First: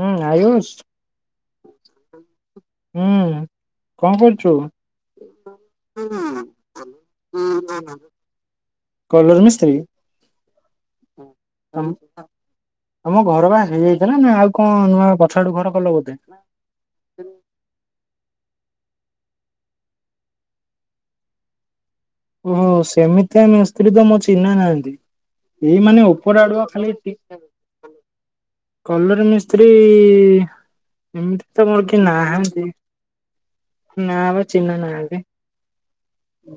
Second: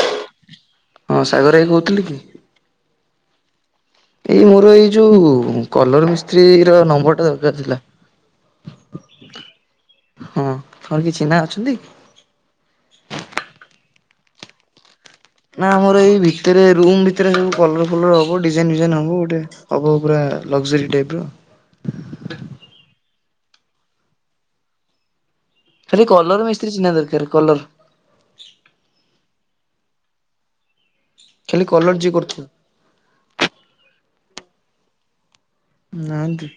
ହୁଁ ଆୟୁଷ। ହଁ ସାଗର ଭାଇ କହୁଥିଲି କି? ହୁଁ। କଣ ଏଇ କରୁଛୁ? ମୋର ଏଇ ଯୋଉ କଲର ମିସ୍ତ୍ରୀ ର ନମ୍ବର ଟା ଦରକାର ଥିଲା। କଲର ମିସ୍ତ୍ରୀ? ହଁ। ତମର କିଏ ଚିହ୍ନା ଅଛନ୍ତି? ତମ ଘର ପା ହେଇଯାଇଥିଲା। ନା ଆଉ କଣ ନୂଆ ଆଡୁ ଘର ନା କଲ ଆମର ଏଇ ବୋଧେ? ଭି ଭିତରେ ରୁମ୍ ଭିତରେ ସବୁ କଲର ଫଲର ହବ ଡିଜାଇନ ଫିଜାଇନ ହବ ଗୋଟେ ହବ ପୁରା ଲକ୍ଜରୀ ଟାଇପ ର। ଓହୋ। ସେମିତିଆ ମିସ୍ତ୍ରୀ ତ ମୋର ଚିହ୍ନା ନାହାନ୍ତି। ଏଇ ଖାଲି ମାନେ କଲର ଉପର ଆଡ଼ୁଆ ମିସ୍ତ୍ରୀ ଚିହ୍ନା ଖାଲିି ଟି ଦରକାର କଲର କଲର ମିସ୍ତ୍ରୀ ଏମିତି ଖାଲି ତ ମୋର କଲର କେହି ଯିଏ କରୁଥିବ ନାହାନ୍ତି। ନା ପା, ଚିହ୍ନା ନାହାଁନ୍ତି। ନାହାଁନ୍ତି?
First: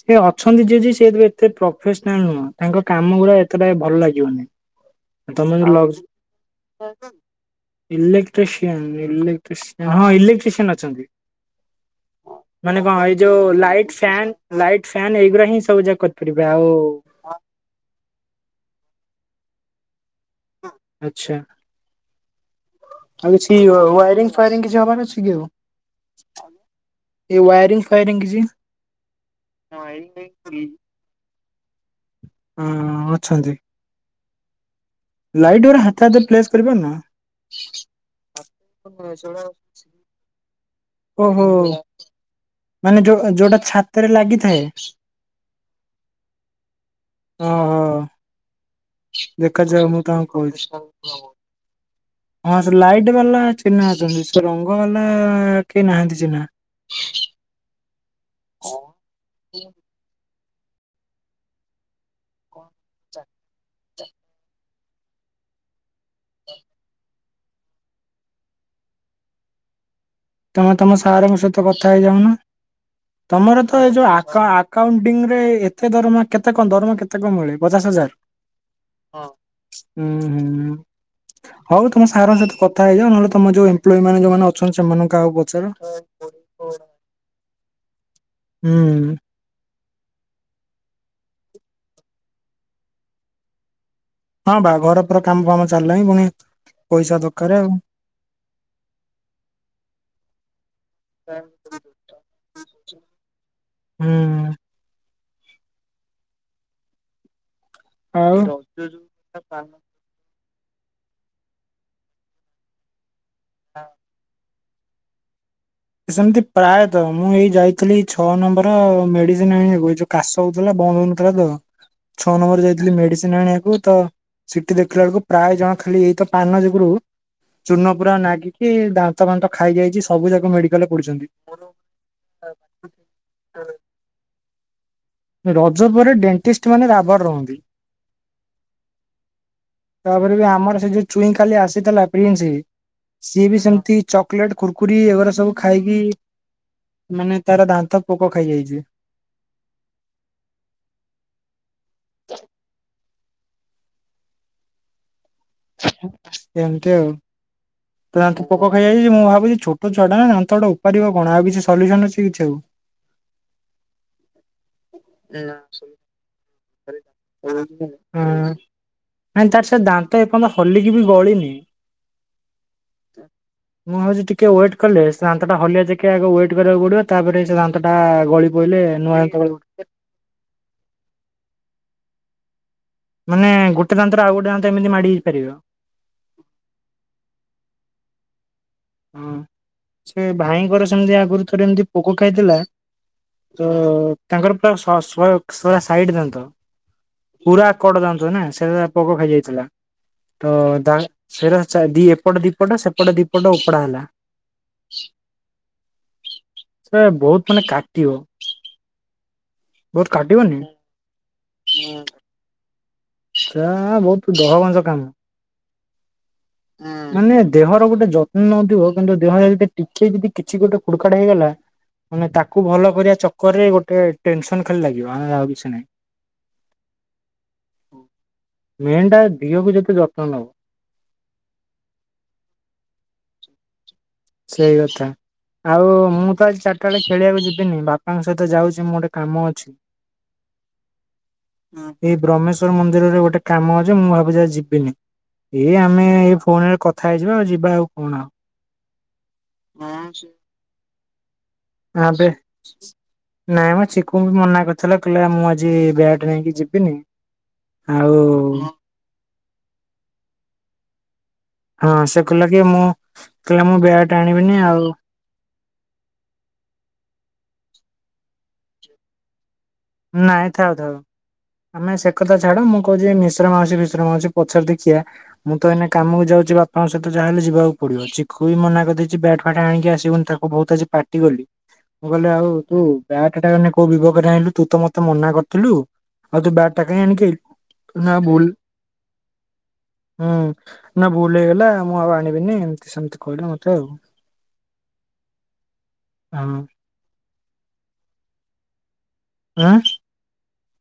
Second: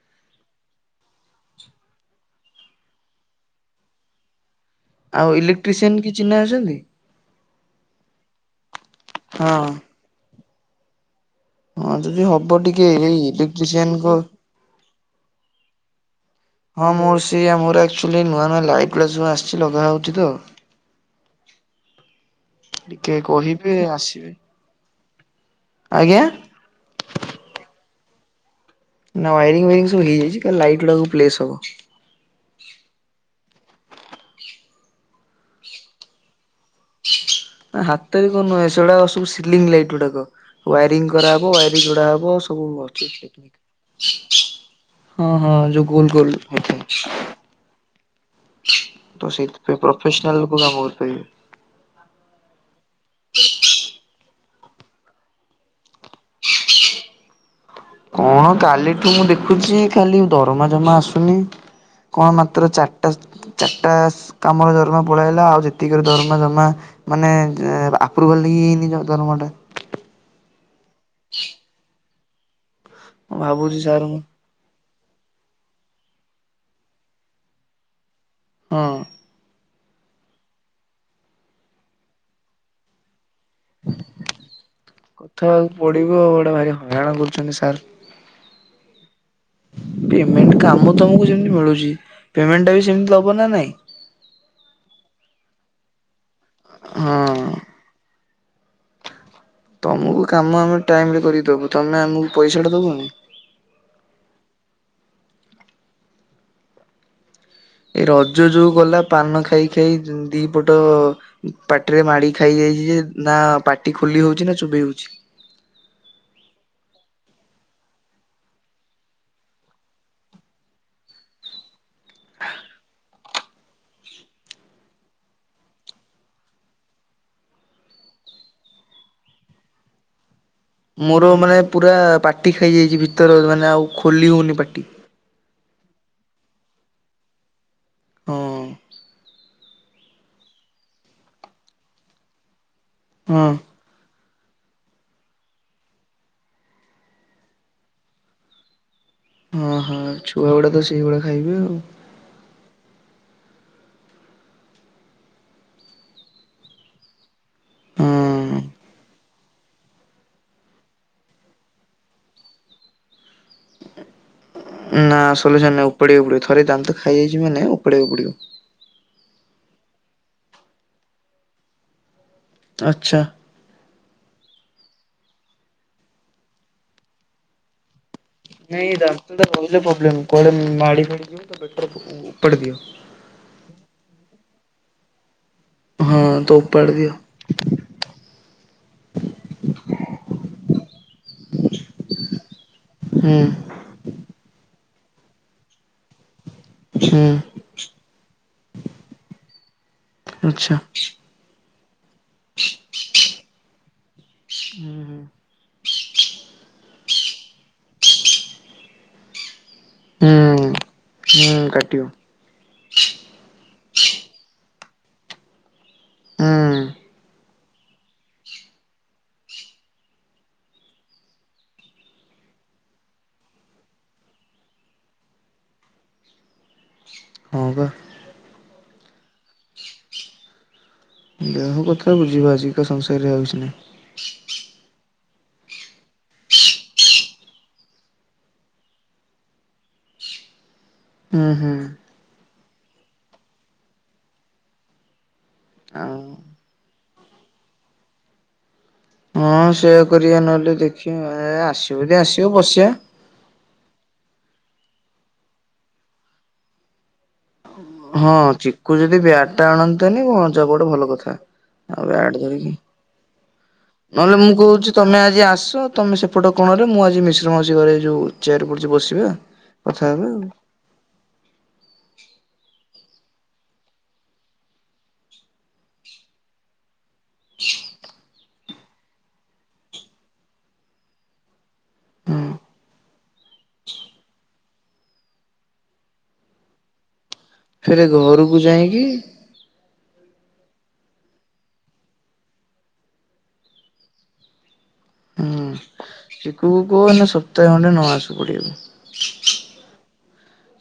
ସେ ଅଛନ୍ତି ଯିଏ ଯିଏ, ସିଏ ଏତେ ପ୍ରଫେସନାଲ ନୁହଁ, ତାଙ୍କ କାମ ଗୁଡ଼ା ଏତେ ଟା ବି ଭଲ ଲାଗିବନି। [unintelligible] ଇଲେକ୍ଟ୍ରିସିଆନ କିଏ ଚିହ୍ନା ଅଛନ୍ତି? [unintelligible] ଇଲେଟ୍ରିସିଆନ୍, ହଁ ଇଲେଟ୍ରିସିଆନ୍। ହଁ, ଇଲେକ୍ଟ୍ରିସିଆନ୍ ଅଛନ୍ତି। ହଁ ଯଦି ହବ ମାନେ ଟିକେ, କଣ ଏଇ ଯୋଉ ଲାଇଟ୍ ଇଲେକ୍ଟ୍ରିସିଆନଙ୍କ ଫ୍ୟାନ୍ ଲାଇଟ୍ ଫ୍ୟାନ୍ ଏଇ ଗୁଡ଼ା ହିଁ ସବୁ ଯାକ କରି କରିବେ ଆଉ ହଁ ମୋର ସେ, ମୋର ଆକ୍ଚୁଆଲି ନୂଆ ନୂଆ ଲାଇଟ୍ ଗୁଡ଼ାକ ଆସିଛି ଲଗାହେଉଛି ତ ଆଛା। ଟିକେ ଆଉ କିଛି କହିବେ ଆସିବେ ୱାଇରିଂ ଫାଇରିଂ କିଛି ହବାର ଅଛି କି ଆଉ? ଆଜ୍ଞା ଏଇ ୱାଇରିଂ ଫାଇରିଂ କିଛି ନା ୱାରିଙ୍ଗ ଫାରିଙ୍ଗ ସବୁ ହେଇଯାଇଚି, ଖାଲି ହଁ ଲାଇଟ୍ ଗୁଡ଼ାକ ପ୍ଲେସ୍ ହବ। ଅ ଅଛନ୍ତି, ଲାଇଟ୍ ଗୁଡ଼ା ହାତେ ହାତେ ପ୍ଲେସ ହାତରେ କରିନୁ, ସେଗୁଡ଼ାକ ସବୁ ସିଲିଂ ଲାଇଟ୍ ଗୁଡ଼ାକ। ୱାଇାରିଂ ଓହୋ କରାହେବ, ୱାଇାରଂ ଯୋଡ଼ା ହବ, ସବୁ ମାନେ ଅଛି ଯୋଉ ଯୋଉଟା ଛାତରେ ଲାଗିଥାଏ ହଁ ହଁ, ଯୋଉ ଗୋଲ ଗୋଲ ହେଇଥାଏ। ଓହୋଃ। ତ ସେଇଥିପାଇଁ ତାଙ୍କୁ ପ୍ରଫେସନାଲ ଲୋକ କହୁଛି କାମ କରି ପାରିବେ। ହଁ, ସେ ଲାଇଟ ବାଲା ଚିହ୍ନା ଅଛନ୍ତି, ସେ ରଙ୍ଗ ବାଲା କେହି ନାହାନ୍ତି ଚିହ୍ନା। କଣ କାଲିଠୁ ମୁଁ ଦେଖୁଛି, ଖାଲି ଦରମା ଜମା ଆସୁନି। କଣ ମାତ୍ର ଚାରିଟା, ଚାରିଟା କାମରେ ଦରମା ପଳେଇ ଆଇଲା, ଆଉ ଯେତିକି ର ଦରମା ଜମା ମାନେ ଆପ୍ରୁଭାଲ୍ ହି ହେଇନି ଦରମା ଟା। ତମେ ତମ ସାରଙ୍କ ସହିତ କଥା ହେଇଯାଉନ, ମୁଁ ତମର ଭାବୁଛି ତ ଏଇ ସାର୍ ଯୋଉ ଙ୍କୁ ଆକାଉଣ୍ଟ୍ ଆକାଉଣ୍ଟିଙ୍ଗ୍ ରେ ଏତେ ଦରମା କେତେ କଣ ଦରମା କେତେ କଣ ମିଳେ? ପଚାଶ ହଜାର? ହଁ। ହଁ। ହୁଁ ହୁଁ। ହଉ ତମ ସାର୍ ଙ୍କ ସହିତ କଥା ହେଇଯାଅ, ନହେଲେ ତମ ଯୋଉ ଏମ୍ପ୍ଲଏ ମାନେ ଯୋଉମାନେ ଅଛନ୍ତି ସେମାନଙ୍କୁ କାହାକୁ କଥା ପଚାର। ହେବାକୁ ପଡ଼ିବ ଆଉ, ଗୋଟେ ଭାରି ହଇରାଣ କରୁଛନ୍ତି ସାର୍। ହୁଁ। ପେମେଣ୍ଟ, କାମ ତମକୁ ଯେମିତି ମିଳୁଚି, ପେମେଣ୍ଟ ଟା ବି ସେମିତି ଦବ ନା ନାଇଁ? ହଁ ବା, ଘର ପୁରା କାମ ଫାମ ଚାଲିଲାଣି, ପୁଣି ପଇସା ହଁ ଦରକାର ଆଉ। ତମକୁ କାମ ଆମେ ଟାଇମ ରେ କରିକିଦବୁ, ତମେ ଆମକୁ ପଇସା ଟା ଦବନି। ହୁଁ। ଏ ଆଉ ରଜ ଯୋଉ ଗଲା, ପାନ ଖାଇ ଖାଇ ଯୋଉ ଦି ପଟ ପାଟିରେ ମାଢ଼ି ଖାଇଯାଇଚି ଯେ, ନା ପାଟି ଖୋଲି ହଉଚି, ନା ଚୋବେଇ ହଉଚି। ସେମିତି ପ୍ରାୟତଃ, ମୁଁ ଏଇ ଯାଇଥିଲି ଛଅ ନମ୍ବର ମେଡ଼ିସିନ ଆଣିବାକୁ, ଏ ଯୋଉ କାଶ ହେଉଥିଲା, ବନ୍ଦ ହେଉନଥିଲା ତ, ଛଅ ନମ୍ବର ଯାଇଥିଲି ମେଡ଼ିସିନ୍ ମେଡ଼ିସିନ୍ ଆଣିବାକୁ ତ, ସେଠି ଦେଖିଲା ବେଳକୁ ପ୍ରାୟ ଜଣ ଖାଲି ଏଇତ ପାନ ଯୋଗୁଁ ରୁ ଚୁନ ପୁରା ନାଗିକି, ଦାନ୍ତ ଫାନ୍ତ ଖାଇଯାଇଚି, ସବୁ ଯାକ ମାଢ଼ି ମୋର ମାନେ ପୁରା ପାଟି ଖାଇଯାଇଚି, ଭିତର, ମାନେ ଆଉ ଖୋଲି ହଉନି ପାଟି। ରଜ ପରେ ଡେଣ୍ଟିଷ୍ଟ ମାନେ ରାବାର ରହନ୍ତି। ହଁ। ତାପରେ ବି ଆମର ସେ ଯୋଉ ଚୁଇଁ ଖାଲି ଆସିଥିଲା, ପ୍ରିନ୍ସ, ହଁ ସିଏ ବି ସେମି଼ତି ଚକଲେଟ, କୁରକୁରି ଏଗୁଡ଼ା ସବୁ ଖାଇକି ମାନେ ତାର ଦାନ୍ତ ପୋକ ଖାଇଯାଇଛି। ହଁ ହଁ ଛୁଆ ଗୁଡ଼ା ତ ସେଇଭଳିଆ ଖାଇବେ ଆଉ ଏମିତି ଆଉ। ତାର ହଁ। ପୋକ ଖାଇଯାଇଛି ମୁଁ ଭାବୁଛି ଛୋ ଛୋଟ ଛୁଆଟା ନା ଦାନ୍ତଟା ଉପାଡ଼ିବ କଣ ଆଉ କିଛି ସଲ୍ୟୁସନ ଅଛି କିଛି ଆଉ? ନା ସଲ୍ୟୁସନ୍ ନାଇଁ ଉପାଡ଼ିବାକୁ ପଡ଼ିବ ଥରେ ଦାନ୍ତ ଖାଇଯାଇଛି ମାନେ ଉପଡ଼ିବାକୁ ପଡ଼ିବ। ହଁ ନାଇଁ ତାର ସେ ଦାନ୍ତ ଏପର୍ଯ୍ୟନ୍ତ ହଲିକି ବି ଗଳିନି। ଆଚ୍ଛା। ମୁଁ ଭାବୁଛି ଟିକେ ୱେଟ୍ କଲେ ସେ ଦାନ୍ତଟା ହଲିଆ ଯାଇକି ଆଗ ୱେଟ୍ କରିବାକୁ ପଡ଼ିବ ତାପରେ ସେ ଦାନ୍ତ ଟା ଗଳି ପଇଲେ ନୂଆ ଦାନ୍ତ ପୁଣି ଉଠିବ। ପ୍ରୋବ୍ଲେମ୍ କୁଆଡ଼େ ମାଡ଼ି ଫାଡ଼ି ଫୁଲିବ ତ ବେଟର ଉପାଡ଼ି ଦିଅ। ମାନେ ଗୋଟେ ଦାନ୍ତରୁ ଆଉ ଗୋଟେ ଦାନ୍ତ ଏମିତି ମାଡ଼ି ହୋଇ ପାରିବ। ହଁ ତ ଉପାଡ଼ି ଦିଅ। ହଁ ସେ ଭାଇଙ୍କର ସେମିତି ଆଗରୁ ଥରେ ଏମିତି ପୋକ ଖାଇଥିଲା। ହୁଁ। ତ ତାଙ୍କର ପୁରା ଶହ ଶୋ ସାଇଡ୍ ଦାନ୍ତ। ହୁଁ ପୁରା କଡ଼ ଦାନ୍ତ ନା ସେ ପୋକ ଖାଇଯାଇଥିଲା। ତ ଆଚ୍ଛା। ଦାନ୍ତ ସେରା ଏପଟ ଦିପଟ ସେପଟ ଦିପଟ ଆଉ ଉପୋଡ଼ା ହେଲା। ସେ ବହୁତ ମାନେ କାଟିବ ବହୁତ ହୁଁ କାଟିବନି। ହୁଁ କାଟିବ। ତା ବହୁତ ଦହ ଗଞ୍ଚ କାମ ହୁଁ ହଁ ମାନେ ମାନେ ଦେହର ଗୋଟେ ଯତ୍ନ ନଉଥିବ କିନ୍ତୁ ଦେହରେ ଯଦି ଟିକେ ଯଦି କିଛି ଗୋଟେ ଖୋଡ଼ଖାଟ ହେଇଗଲା। ମାନେ ତାକୁ ଭଲ କରିବା ଚକରରେ ଗୋଟେ ଟେନସନ୍ ଖାଲି ଲାଗିବ ଆଉ କିଛି ନାହିଁ। ହଁ ବା। ମେନ୍ ଟା ଦିହକୁ ଯେତେ ଯତ୍ନ ନବ। ଦେହ କଥା ବୁଝିବା ଆଜିିକା ସଂସାରରେ ହେଉଛି ନା। ସେଇ କଥା। ଆଉ ମୁଁ ତ ଆଜି ଚାରିଟା ବେଳେ ଖେଳିବାକୁ ଯିବିନି ବାପାଙ୍କ ସହିତ ଯାଉଛି ମୁଁ ଗୋଟେ କାମ ଅଛି। ହୁଁ ହୁଁ। ଏଇ ବ୍ରହ୍ମେଶ୍ୱର ମନ୍ଦିରରେ ଗୋଟେ କାମ ଅଛି ମୁଁ ଭାବୁଛି ଯିବିନି ଏଇ ଆମେ ଆଉ ଏଇ ଫୋନରେ କଥା କଥା ହେଇଯିବା ଆଉ ଯିବା ଆଉ କଣ ଆଉ? ହଁ ସେଇୟା କରିବା ନହେଲେ ଦେଖିବ ଆସିବୁ ଆବେ ଆସିବ ବସିବା। ନାଇଁ ମ ଚିକୁ ବି ମନା କରିଥିଲା କହିଲା ମୁଁ ଆଜି ବ୍ୟାଟ ନେଇକି ଯିବିନି। ଆଉ ହଁ ଚିକୁ ଯଦି ବ୍ୟାଟ୍ ଟା ଆଣନ୍ତା ନି ପଞ୍ଚ ଗୋଟେ ଭଲ କଥା। ହଁ ଆଉ ସେ ବ୍ୟାଟ କହିଲା କି ଧରିକି ମୁଁ କହିଲା ମୁଁ ବ୍ୟାଟ ନହେଲେ ମୁଁ ଆଣିବିନି ଆଉ କହୁଛି ତମେ ଆଜି ଆସ ତମେ ସେପଟ କଣରେ ମୁଁ ଆଜି ମିଶ୍ର ମାଉସି ଘରେ ଯୋଉ ଚେୟାର ପଡିଛି ବସିବା। କଥା ହେବେ ଆଉ ନାଇଁ ଥାଉ ଥାଉ। ଆମେ ସେ କଥା ଛାଡ ମୁଁ କହୁଛି ମିଶ୍ର ମାଉସି ବିଶ୍ରମ ମାଉସି ପଛାରେ ଦେଖିଆ। ମୁଁ ତ ଏଇନେ କାମକୁ ଯାଉଛି ବାପାଙ୍କ ସହିତ ଯାହା ହେଲେ ଯିବାକୁ ପଡିବ ଚି ଖୁଇ ମନା କରିଦେଇଛି ବ୍ୟାଟ୍ ଫାଟ ଆଣିକି ଆସିବୁନି ତାକୁ ବହୁତ ଆଜି ପାଟି କଲି। ମୁଁ କହିଲେ ଆଉ ତୁ ବ୍ୟାଟଟା କୋଉ ବିବେକରେ ଆଣିଲୁ? ତୁ ତ ମତେ ମନା କରିଥିଲୁ ଆଉ ତୁ ବ୍ୟାଟଟା କାହିଁ ଆଣିକି ଆଇଲୁ? ଫେରେ ନା ଭୁଲ ଘରକୁ ଯାଇକି ହୁଁ ନା ଭୁଲ ହେଇଗଲା ମୁଁ ଆଉ ଆଣିବିନି ଏମିତି ସେମିତି କହିଲା ମତେ ଆଉ ହୁଁ ହଁ ଚିକୁ କୁ କଉ ସପ୍ତାହେ ଖଣ୍ଡେ ନ ଆସୁ ପଡିବାକୁ। ଆଁ।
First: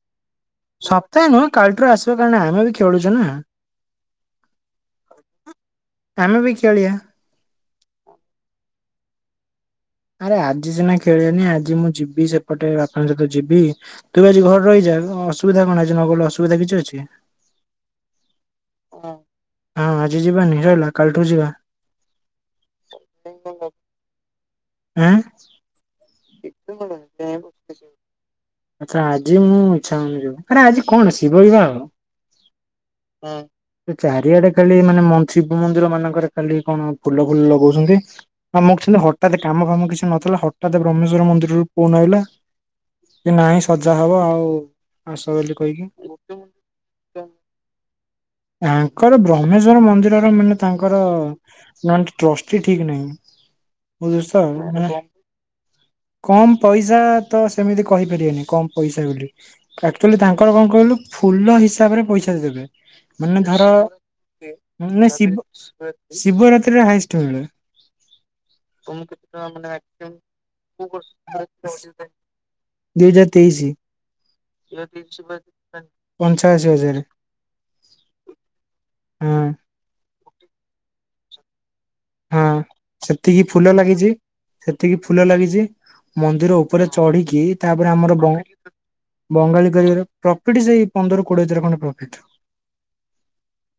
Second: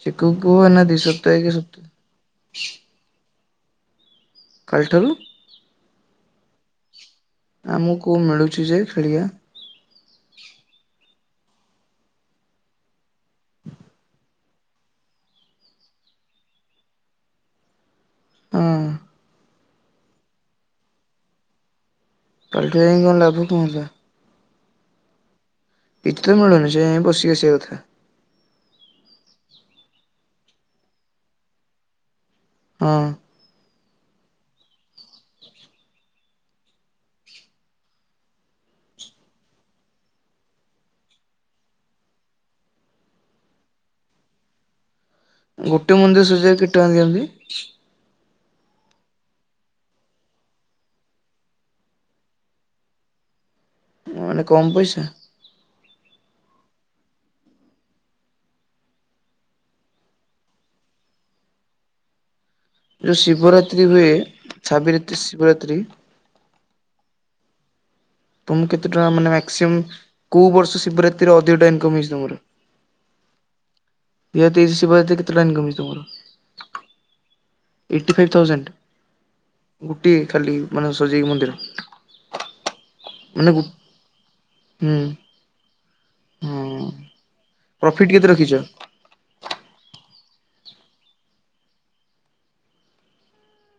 ଚୀକୁ କୁ କୁହ ଏଇନା ଦି ସପ୍ତାହେ କି ସପ୍ତା ତ ତାନେ ଆମେ ବି ଖେଳୁଛେ ନା। କାଲଠାରୁ ଆମେ ବି ଖେଳିଆ। ଆମକୁ ମିଳୁଛି ଯେ ଖେଳିଆ। ଆରେ ଆଜି ସିନା ଖେଳିବିନି ଆଜି ମୁଁ ଯିବି ସେପଟେ ବାପାଙ୍କ ସହିତ ଯିବି। ତୁ ବି ଆଜି ଘରେ ରହିଯା ଅସୁବିଧା କଣଆଜି ନ ଗଲେ ଅସୁବିଧା କିଛି ଅଛି? ହଁ ହଁ ଆଜି ଯିବାନି ସଇଲା କାଲିଠୁ ଯିବା। କାଲଠୁ ଯାଇଁକି କଣ ଲାଭ କଁ ହୁଅନ୍ତା? ଆଁ। [unintelligible] ବସିି ବସି କଥା। ଆଛା ଆଜି ମୁଁ ଇଚ୍ଛା ହଉନି ଯିବାକୁ ଆରେ ଆଜି କଣ ଶିବ ବିବାହ? ହଁ। ହଁ। ସେ ଚାରିଆଡେ ଖାଲି ମାନେ ମ ଶିବ ମନ୍ଦିର ମାନଙ୍କରେ ଖାଲି କଣ ଫୁଲ ଫୁଲ ଲଗଉଛନ୍ତି। ହଁ ମୁଁ ହଠାତ କାମ ଫାମ କିଛି ନଥିଲା ହଠାତ୍ ରମେଶ୍ଵର ମନ୍ଦିରରୁ ଫୁନ ଆଇଲା କି ନାଇଁ ସଜା ହବ ଆଉ। ଆସ ବୋଲି କହିକି ଗୋଟିଏ ମନ୍ଦିର ସଜେଇ ଆକୁ କେଟ ଟଙ୍କା ଦିଅନ୍ତି? ତାଙ୍କର ବ୍ରହ୍ମେଶ୍ଵର ମନ୍ଦିରର ମାନେ ତାଙ୍କର ନା ଟ୍ରଷ୍ଟି ଠିକ ନାଇଁ, ମାନେ କମ ପଇସା [unintelligible] କମ ପଇସା ତ ସେମିତି କହିପାରିବାନି କମ ପଇସା ବୋଲି। ଆକ୍ଚୁଆଲି ତାଙ୍କର କଣ କହିଲୁ ଫୁଲ ହିସାବରେ ପଇସା ଦେବେ। ଯୋଉ ମାନେ ଧର ଶିବରାତ୍ରି ହୁଏ ମାନେ ସାବିତ୍ରୀ ଶିବ ଶିବରାତ୍ରି ଶିବରାତ୍ରିରେ ହାଏଷ୍ଟ ମିଳେ। ତମକୁ କେତେ ଟଙ୍କା ମାନେ ମ୍ୟାକ୍ସି ଅମ କୋଉ ବର୍ଷ ଶିବରାତିରେ ଅଧିକଟା ଇନକମ୍ ହେଇଛି ତମର? ଦୁଇ ହଜାର ତେଇଶି [unintelligible] କେତେ ଟଙ୍କା ଇନ୍କମ୍ ହେଇଚି ତମର? ପଞ୍ଚାଅଶୀ ହଜାର ଏଇଟି ଫାଇଭ୍ ଥାଉଜେଣ୍ଡ ହଁ ଗୋଟିଏ ଖାଲି ମାନେ ସଜେଇ ମନ୍ଦିର? ହଁ ସେତିକି ମାନେ ଗୋ ଫୁଲ ଲାଗିଚି। ହୁଁ ସେତିକି ଫୁଲ ଲାଗିଚି ମନ୍ଦିର ଉପରେ ହଁ ଚଢିକି ତାପରେ ପ୍ରଫିଟ୍ ଆମର କେତେ ବ ରଖିଛ? ବଙ୍ଗାଳୀ କରିବାର ପ୍ରଫିଟ ସେଇ ପନ୍ଦର କୋଡିଏ ହଜାର ଖଣ୍ଡେ ପ୍ରଫିଟ।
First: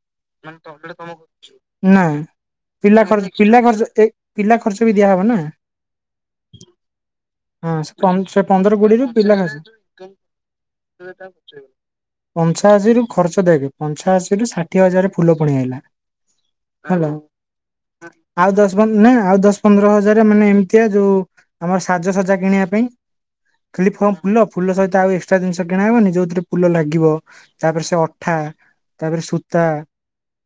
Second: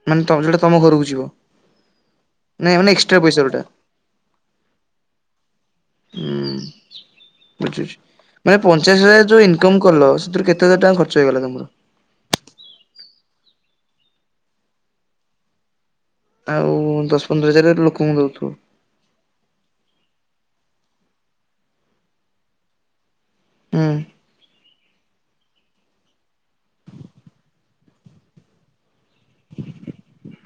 ମାନେ ତ ଯୋଉଟା ତମ ଘରକୁ ଯିବ ନା। ନାଇଁ ମାନେ ପିଲା ଏକ୍ସଟ୍ରା ଖର୍ ପଇସା ପିଲା ଯୋଉଟା ଖର୍ଚ୍ଚ ଏ ପିଲା ଖର୍ଚ୍ଚ ବି ଦିଆହବ ନା। ହୁଁ ହଁ ବୁଝୁଛି। ସେ ସେ ମାନେ ପନ୍ଦର ପଞ୍ଚାଅଶୀ କୋଡିରୁୁ ହଜାର ପିଲା ଯୋଉ ଆସି। ଇନକମ୍ କଲ ସେଥିରୁ କେତେ ହଜାର ଟଙ୍କା ଖର୍ଚ୍ଚ ହେଇଗଲା ତମର? ପଞ୍ଚାଅଶୀରୁୁ ଖର୍ଚ୍ଚ ଦେଖେ ପଞ୍ଚାଅଶୀରୁ ଷାଠିଏଜାର ଫୁଲ ପଳି ଆଇଲା। ଆଉ ହେଲା। ଦଶ ପନ୍ଦର ହଜାର ଲୋକଙ୍କୁ ଆଉ ଦଉଥିବ। ଦଶ ପନ ନା ଆଉ ଦଶ ପନ୍ଦର ହଜାର ମାନେ ଏମିତିଆ ଯୋଉ ଆମର ସାଜସଜା କିଣିବା ପାଇଁ। ହୁଁ ଖାଲି ଫ ଫୁଲ ଫୁଲ ସହିତ ଆଉ ଏ କ୍ସଟ୍ରା ଜିନିଷ କିଣା ହେବନି ଯୋଉଥିରେ ଫୁଲ ଲାଗିବ ତାପରେ ସେ ଅଠା। ତାପରେ ସୂତା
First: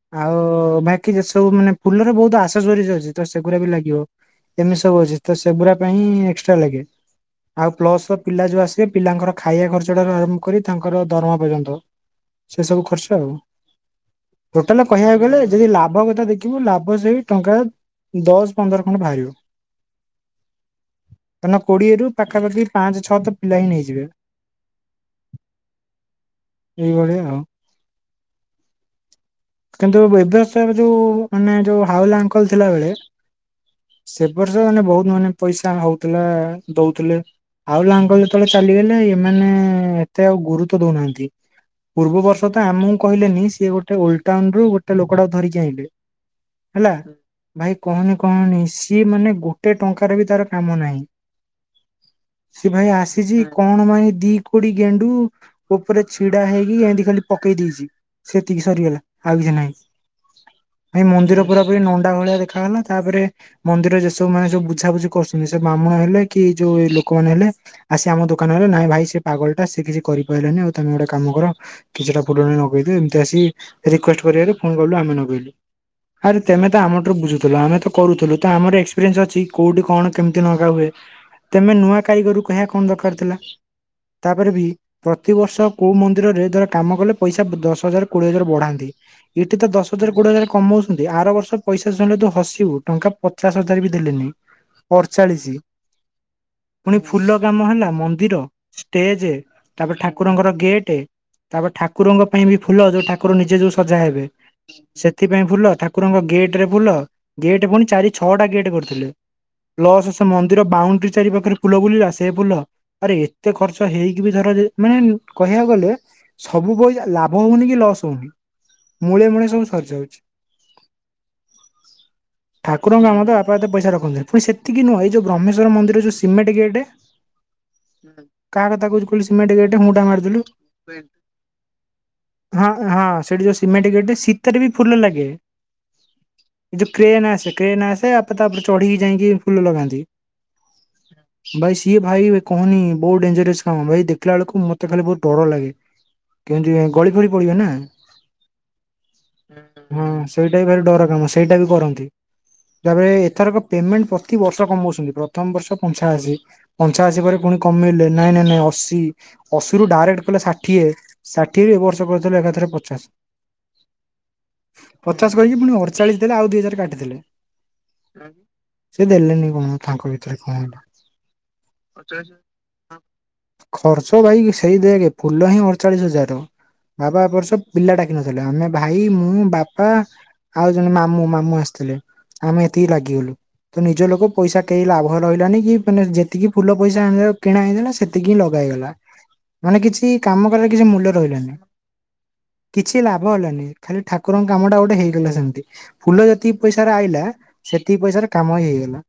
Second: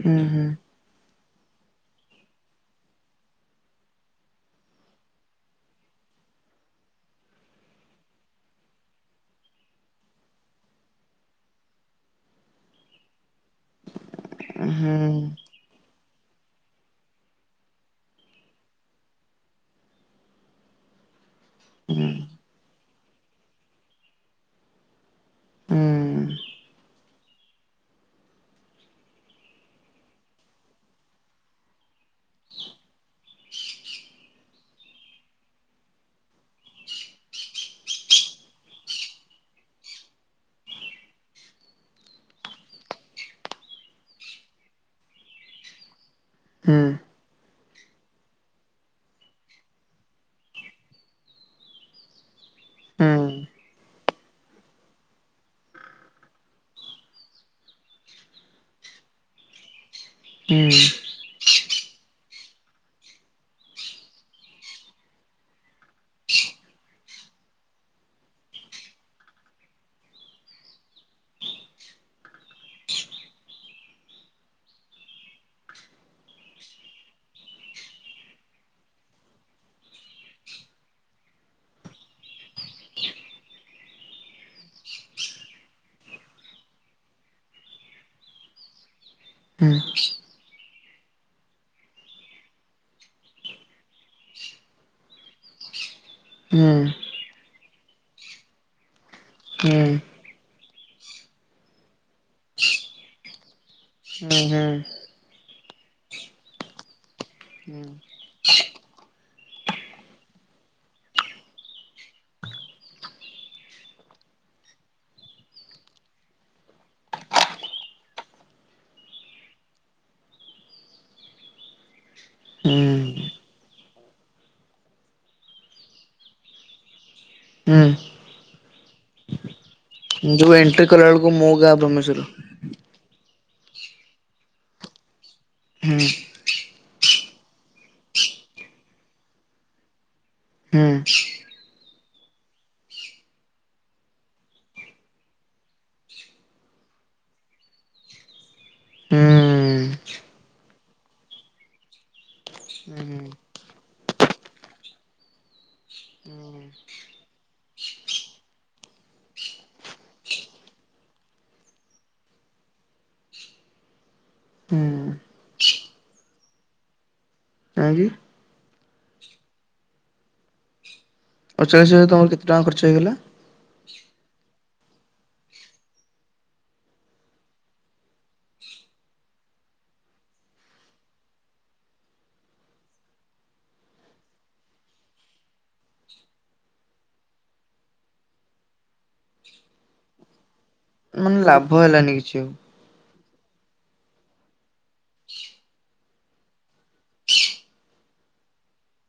ହୁଁ ହୁଁ ଆଉ ହୁଁ। ବାକି ଯେ ସବୁ ମାନେ ଫୁଲରେ ବହୁତ ଆଶା ଜରି ଅଛି ତ ସେଗୁଡ଼ା ବି ଲାଗିବ। ଏମିତି ସବୁ ଅଛି ତ ସେଗୁଡା ପାଇଁ ଏକ୍ସଟ୍ରା ଲାଗେ। ଆଉ ପ୍ଲସ ପିଲା ଯୋଉ ଆସିବେ ପିଲାଙ୍କର ଖାଇବା ଖର୍ଚ୍ଚ ଠାରୁ ଆରମ୍ଭ କରି ତାଙ୍କର ଦରମା ପର୍ଯ୍ୟନ୍ତ। ସେ ସବୁ ଖର୍ଚ୍ଚ ଆଉ ଟୋଟାଲ କହିବାକୁ ଗଲେ ଯଦି ଲାଭ କଥା ଦେ କିନ୍ତୁ ଲାଭ ସେଇ ଟଙ୍କା ଦଶ, ପନ୍ଦର ଖଣ୍ଡ ବାହାରିବ। କାରଣ ହୁଁ କୋଡିଏରୁ ପାଖାପାଖି ପାଞ୍ଚ, ଛଅ ତ ପିଲା ହିଁ ନେଇଯିବେ। ଏଇ ଭଳିଆ ଆଉ। କିନ୍ତୁ ବ୍ୟବସାୟରେ ଯୋଉ। ମାନେ ଯୋଉ ହାଉଲା ଅଙ୍କଲ ଥିଲାବେଳେ। ସେ ବର୍ଷ ମାନେ ବହୁତ ମାନେ ପଇସା ହଉଥିଲା ଦଉଥିଲେ। ହାଉଲା ଅଙ୍କଲ ଯେତେବେଳେ ଚାଲିଗଲେ ଏମାନେ ଏତେ ଆଉ ଗୁରୁତ୍ୱ ଦଉନାହାନ୍ତି। ପୂର୍ବ ବର୍ଷ ତ ଆମକୁ କହିଲେନି ସିଏ ଗୋଟେ ଓଲ ଟାଉନରୁୁ ଗୋଟେ ଲୋକଟାକୁ ଧରିକି ଆଇଁଲେ। ହୁଁ ହେଲା ଭାଇ କହନି କହନି ସିଏ ମାନେ ଗୋଟେ ଟଙ୍କାରେ ବି ତାର କାମ ନାହିଁ। ସେ ଭାଇ ଆସିଛି ହୁଁ କଣ ପାଇଁ ଦି କୋଡି ଗେଣ୍ଡୁ। ଉପରେ ଛିଡା ହେଇକି ଏମିତି ଖାଲି ପକେଇ ଦେଇଛି ସେତିକି ସରିଗଲା ଆଉ କିଛି ନାହିଁ। ହୁଁ ଭାଇ ମନ୍ଦିର ପୁରା ପୁରି ନଣ୍ଡା ଭଳିଆ ଦେଖାଗଲା ତାପରେ। ମନ୍ଦିରରେ ଯେ ସବୁ ମାନେ ଯୋଉ ବୁଝାବୁଝି କରୁଛନ୍ତି ସେ ବ୍ରାହ୍ମଣ ହେଲେ କି ଏ ଯୋଉ ଏଇ ଲୋକମାନେ ହେଲେ। ଆସି ଆମ ଦୋକାନରେ [unintelligible] ନାଇଁ ଭାଇ ସେ ପାଗଳ ଟା ସେ କିଛି କରିପାରିଲାନି ଆଉ ତମେ ଗୋଟେ କାମ କର। କିଛିଟା ଫୁଲ ଆଣି ନଗେଇ ଦିଅ ଏମିତି ଆସି ରିକୁଏଷ୍ଟ କରିବାରୁ ଫୁଣି ଗଲୁ ଆମେ ନଗେଇଲୁ। ଆରେ ତେମେ ତ ଆମ ଠାରୁ ବୁଝୁଥିଲ ଆମେ ତ କରୁଥିଲୁ ତ ଆମର ଏକ୍ସପିରିଏନ୍ସ ଅଛି କୋଉଠି କଣ କେମିତି ନଗା ହୁଏ। ତେମେ ନୂଆ କାରିଗର କୁ କହିବା କଣ ଦରକାର ଥିଲା ତାପରେ ବି। ପ୍ରତିିବର୍ଷ କୋଉ ମନ୍ଦିରରେ ଧର କାମ କଲେ ପଇସା ବ ଦଶ ହଜାର, କୋଡିଏ ହଜାର ବଢାନ୍ତି। ଏଠି ତ ହୁଁ। ଦଶ ହଜାର, କୋଡିଏ ହଜା କମଉଛନ୍ତି ଆର ବର୍ଷ ପଇସା ଶୁଣିଲେ ତୁ ହସିବୁ ଟଙ୍କା ପଚାଶ ହଜାର ବି ଦେଲେନି। ଅଠଚାଳିଶ ହୁଁ ପୁଣି ଫୁଲ କାମ ହେଲା ମନ୍ଦିର। ଷ୍ଟେଜେ ହୁଁ ତାପରେ ଠାକୁରଙ୍କର ଗେଟେ। ତାପରେ ଠାକୁରଙ୍କ ପାଇଁ ବି ଫୁଲ ଯୋଉ ଠାକୁର ନିଜେ ଯୋଉ ସଜା ହେବେ ହୁଁ ସେ ସେଥିପାଇଁ ଫୁଲ ଠାକୁରଙ୍କ ଗେଟ୍ ରେ ଫୁଲ ଗେଟ୍ ପୁଣି ଚାରି, ଛଅଟା ଗେଟ୍ କରିଥିଲେ। ପ୍ଲସ ସେ ମନ୍ଦିର ବାଉଣ୍ଡ୍ରି ଚାରି ପାଖରେ ଫୁଲ ବୁଲିଲା ସେ ଫୁଲ। ଆରେ ଏତେ ଖର୍ଚ୍ଚ ହେଇକି ବି ଧର ଯେ ମାନେ କହିବାକୁ ଗଲେ। ସବୁ ପଇସା ଲାଭ ହଉନି କି ଲସ୍ ହଉନି ମୂଳେ ମୂଳେ ସବୁ ସରିଯାଉ ହୁଁ ଠାକୁରଙ୍କ କାମ ତ ବାପା ଏତେ ପଇସା ରଖନ୍ତିନି ପୁଣି ସେତିକି ନୁହ ଏଇ ଯଉ ବ୍ରହ୍ମେଶ୍ୱର ମନ୍ଦିର ଯୋଉ ସିମେଣ୍ଟ ଗେଟ୍। ହୁଁ। କାହା କଥା କହୁଚି କହିଲୁ ସିମେଣ୍ଟ ଗେଟେ ହୁଁ ଟା ମାରିଦେଲୁ। ଯୋଉ ଏଣ୍ଟ୍ରି କଲା ବେଳକୁ ହଁ ହଁ ସେଇଠି ଯୋଉ ସିମେଣ୍ଟ ଗେଟେ ସିଥେରେ ବି ଫୁଲ ଲାଗେ। ହୁଁ। ଏ ଯୋଉ କ୍ରେନ୍ ଆସେ କ୍ରେନ୍ ଆସେ ବାପା ତା ଉପରେ ଚଢିକି ଯାଇଁକି ଫୁଲ ଲଗାନ୍ତି। ହୁଁ। ଭାଇ ସିଏ ଭାଇ କହନି ବହୁତ ଡେଞ୍ଜରିୟସ କାମ ଭାଇ ଦେଖିଲା ବେଳକୁ ମତେ ଖାଲି ବହୁତ ଡର ଲାଗେ। କେମିତି କାଇଁ ଗଳି ଫଳି ପଡିବେ ନା। ହଁ ସେଇଟା ବି ଭାରି ଡର କାମ ସେଇଟା ବି କରନ୍ତି। ତାପରେ ଏଥରକ ପେମେଣ୍ଟ ପ୍ରତି ବର୍ଷ କମଉଛନ୍ତି ପ୍ରଥମ ବର୍ଷ ପଞ୍ଚାଅଶୀ। ପଞ୍ଚାଅଶୀ ପରେ ପୁଣି କମେଇଲେ ନାଇଁ ନାଇଁ ନାଇଁ ଅଶୀ ଅଶୀରୁ ଡାଇରେକ୍ଟ କହିଲେ ଷାଠିଏ। ଷାଠିଏରୁ ଏ ବର୍ଷ କରିଦେଲେ ଏକାଥରେ ପଚାଶ। ପଚାଶ କହିକି ପୁଣି ଅଠଚାଳିଶ ଦେଲେ ଆଉ ଦୁଇ ହଜାର କାଟିଥିଲେ। ସେ ଦେଲେନି କଣ ତାଙ୍କ ଭିତରେ କଣ ହେଲା। ଆଡ଼ଚାଳିଶ ହଜାରରୁ ତମର କେତେ ଟଙ୍କା ଖର୍ଚ ହେଇଗଲା? ଖର୍ଚ୍ଚ ଭାଇ ସେଇ ଦେଖେ ଫୁଲହିଁ ଅଡ଼ଚାଳିଶ ହଜାର। ବାବା ଏବର୍ଷ ପିଲା ଡାକିନଥିଲେ ଆମେ ଭାଇ ମୁଁ ବାପା ଆଉ ଜଣେ ମାମୁଁ ମାମୁଁ ଆସିଥିଲେ ଆମେ ଏତିକି ଲାଗିଗଲୁ। ତ ନିଜ ଲୋକ ପଇସା କେହି ଲାଭ ରହିଲାନି କି ମାନେ ଯେତିକି ଫୁଲ ପଇସା ଆଣିକି କିଣାହଇଥିଲା ସେତିକି ଏତିକି ଲଗା ହେଇଗଲା ମାନେ କିଛି କାମ କରିକି କିଛି ମୂଲ୍ୟ ମାନେ ରହିଲାନି। ଲାଭ ହେଲାନି କିଛି ଆଉ। କିଛି ଲାଭ ହେଲାନି ଖାଲି ଠାକୁରଙ୍କ କାମଟା ଗୋଟେ ହେଇଗଲା ସେମିତି। ଫୁଲ ଯେତିକି ପଇସାରେ ଆଇଲା ସେତିକି ପଇସାରେ କାମ ହେଇଗଲା।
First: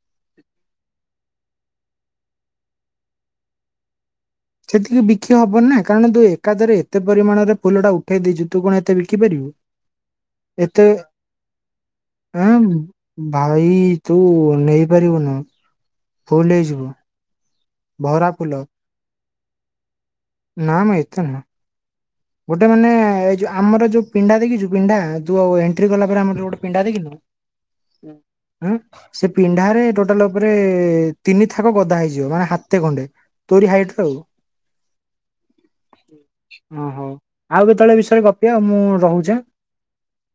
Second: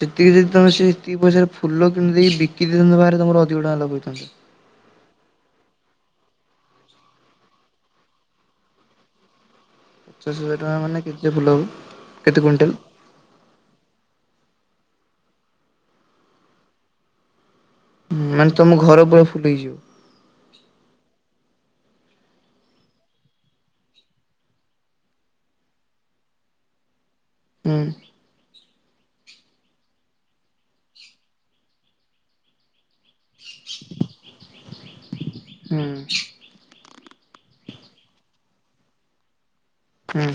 ସେତିକି ଯଦି ତମେ ସେଇ ପଇସାରେ ଫୁଲ କିଣିଦେଇ ବିକି ଦେଇଥାନ୍ତ ବାହାରେ ତମର ଅଧିକ ଟଙ୍କା ଲାଭ ହେଇଥାନ୍ତା। ସେତିକି ବିକି ହବନିନା କାରଣ ତୁ ଏକାଥରେ ଏତେ ପରିମାଣରେ ଫୁଲଟା ଉଠେଇ ଦେଇଛୁ ତୁ କଣ ଏତେ ବିକି ପାରିବୁ। [unintelligible] ପଚାଶ ହଜାର ଟଙ୍କା ଏତେ ମାନେ କେତେ ଫୁଲହବ କେତେ ଆଁ କୁଇଣ୍ଟାଲ୍? ଭାଇ ତୁ ନେଇପାରିବୁନୁ। ଫୁଲ୍ ହେଇଯିବ। ହୁଁ ଭରା ଫୁଲ ମାନେ ତମ ଘର ବ ଫୁଲ୍ ହେଇଯିବ। ନା ମ ଏତେ ନୁହଁ। ଗୋଟେ ମାନେ ଏଇ ଯୋଉ ଆମର ଯୋଉ ପିଣ୍ଡା ଦେଖିଛୁ ପିଣ୍ଡା ଯୋଉ ଏଣ୍ଟ୍ରି କଲାପରେ ଆମର ଗୋଟେ ପିଣ୍ଡା ଦେଖିଛୁ। [unintelligible] ହୁଁ। ହୁଁ। ସେ ପିଣ୍ଡାରେ ଟୋଟାଲ ଉପରେ ତିନି ଥାକ ଗଦା ହେଇଯିବ ମାନେ ହାତେ ଖଣ୍ଡେ। ତୋରି ହାଇଟ୍ ରେ ଆଉ ହୁଁ ହଁ ହୋଉ। ଆଉ କେତେବେଳେ ଏବିଷୟରେ ଗପିବା ଆଉ ମୁଁ ରହୁଚି ଆଁ। ହୁଁ।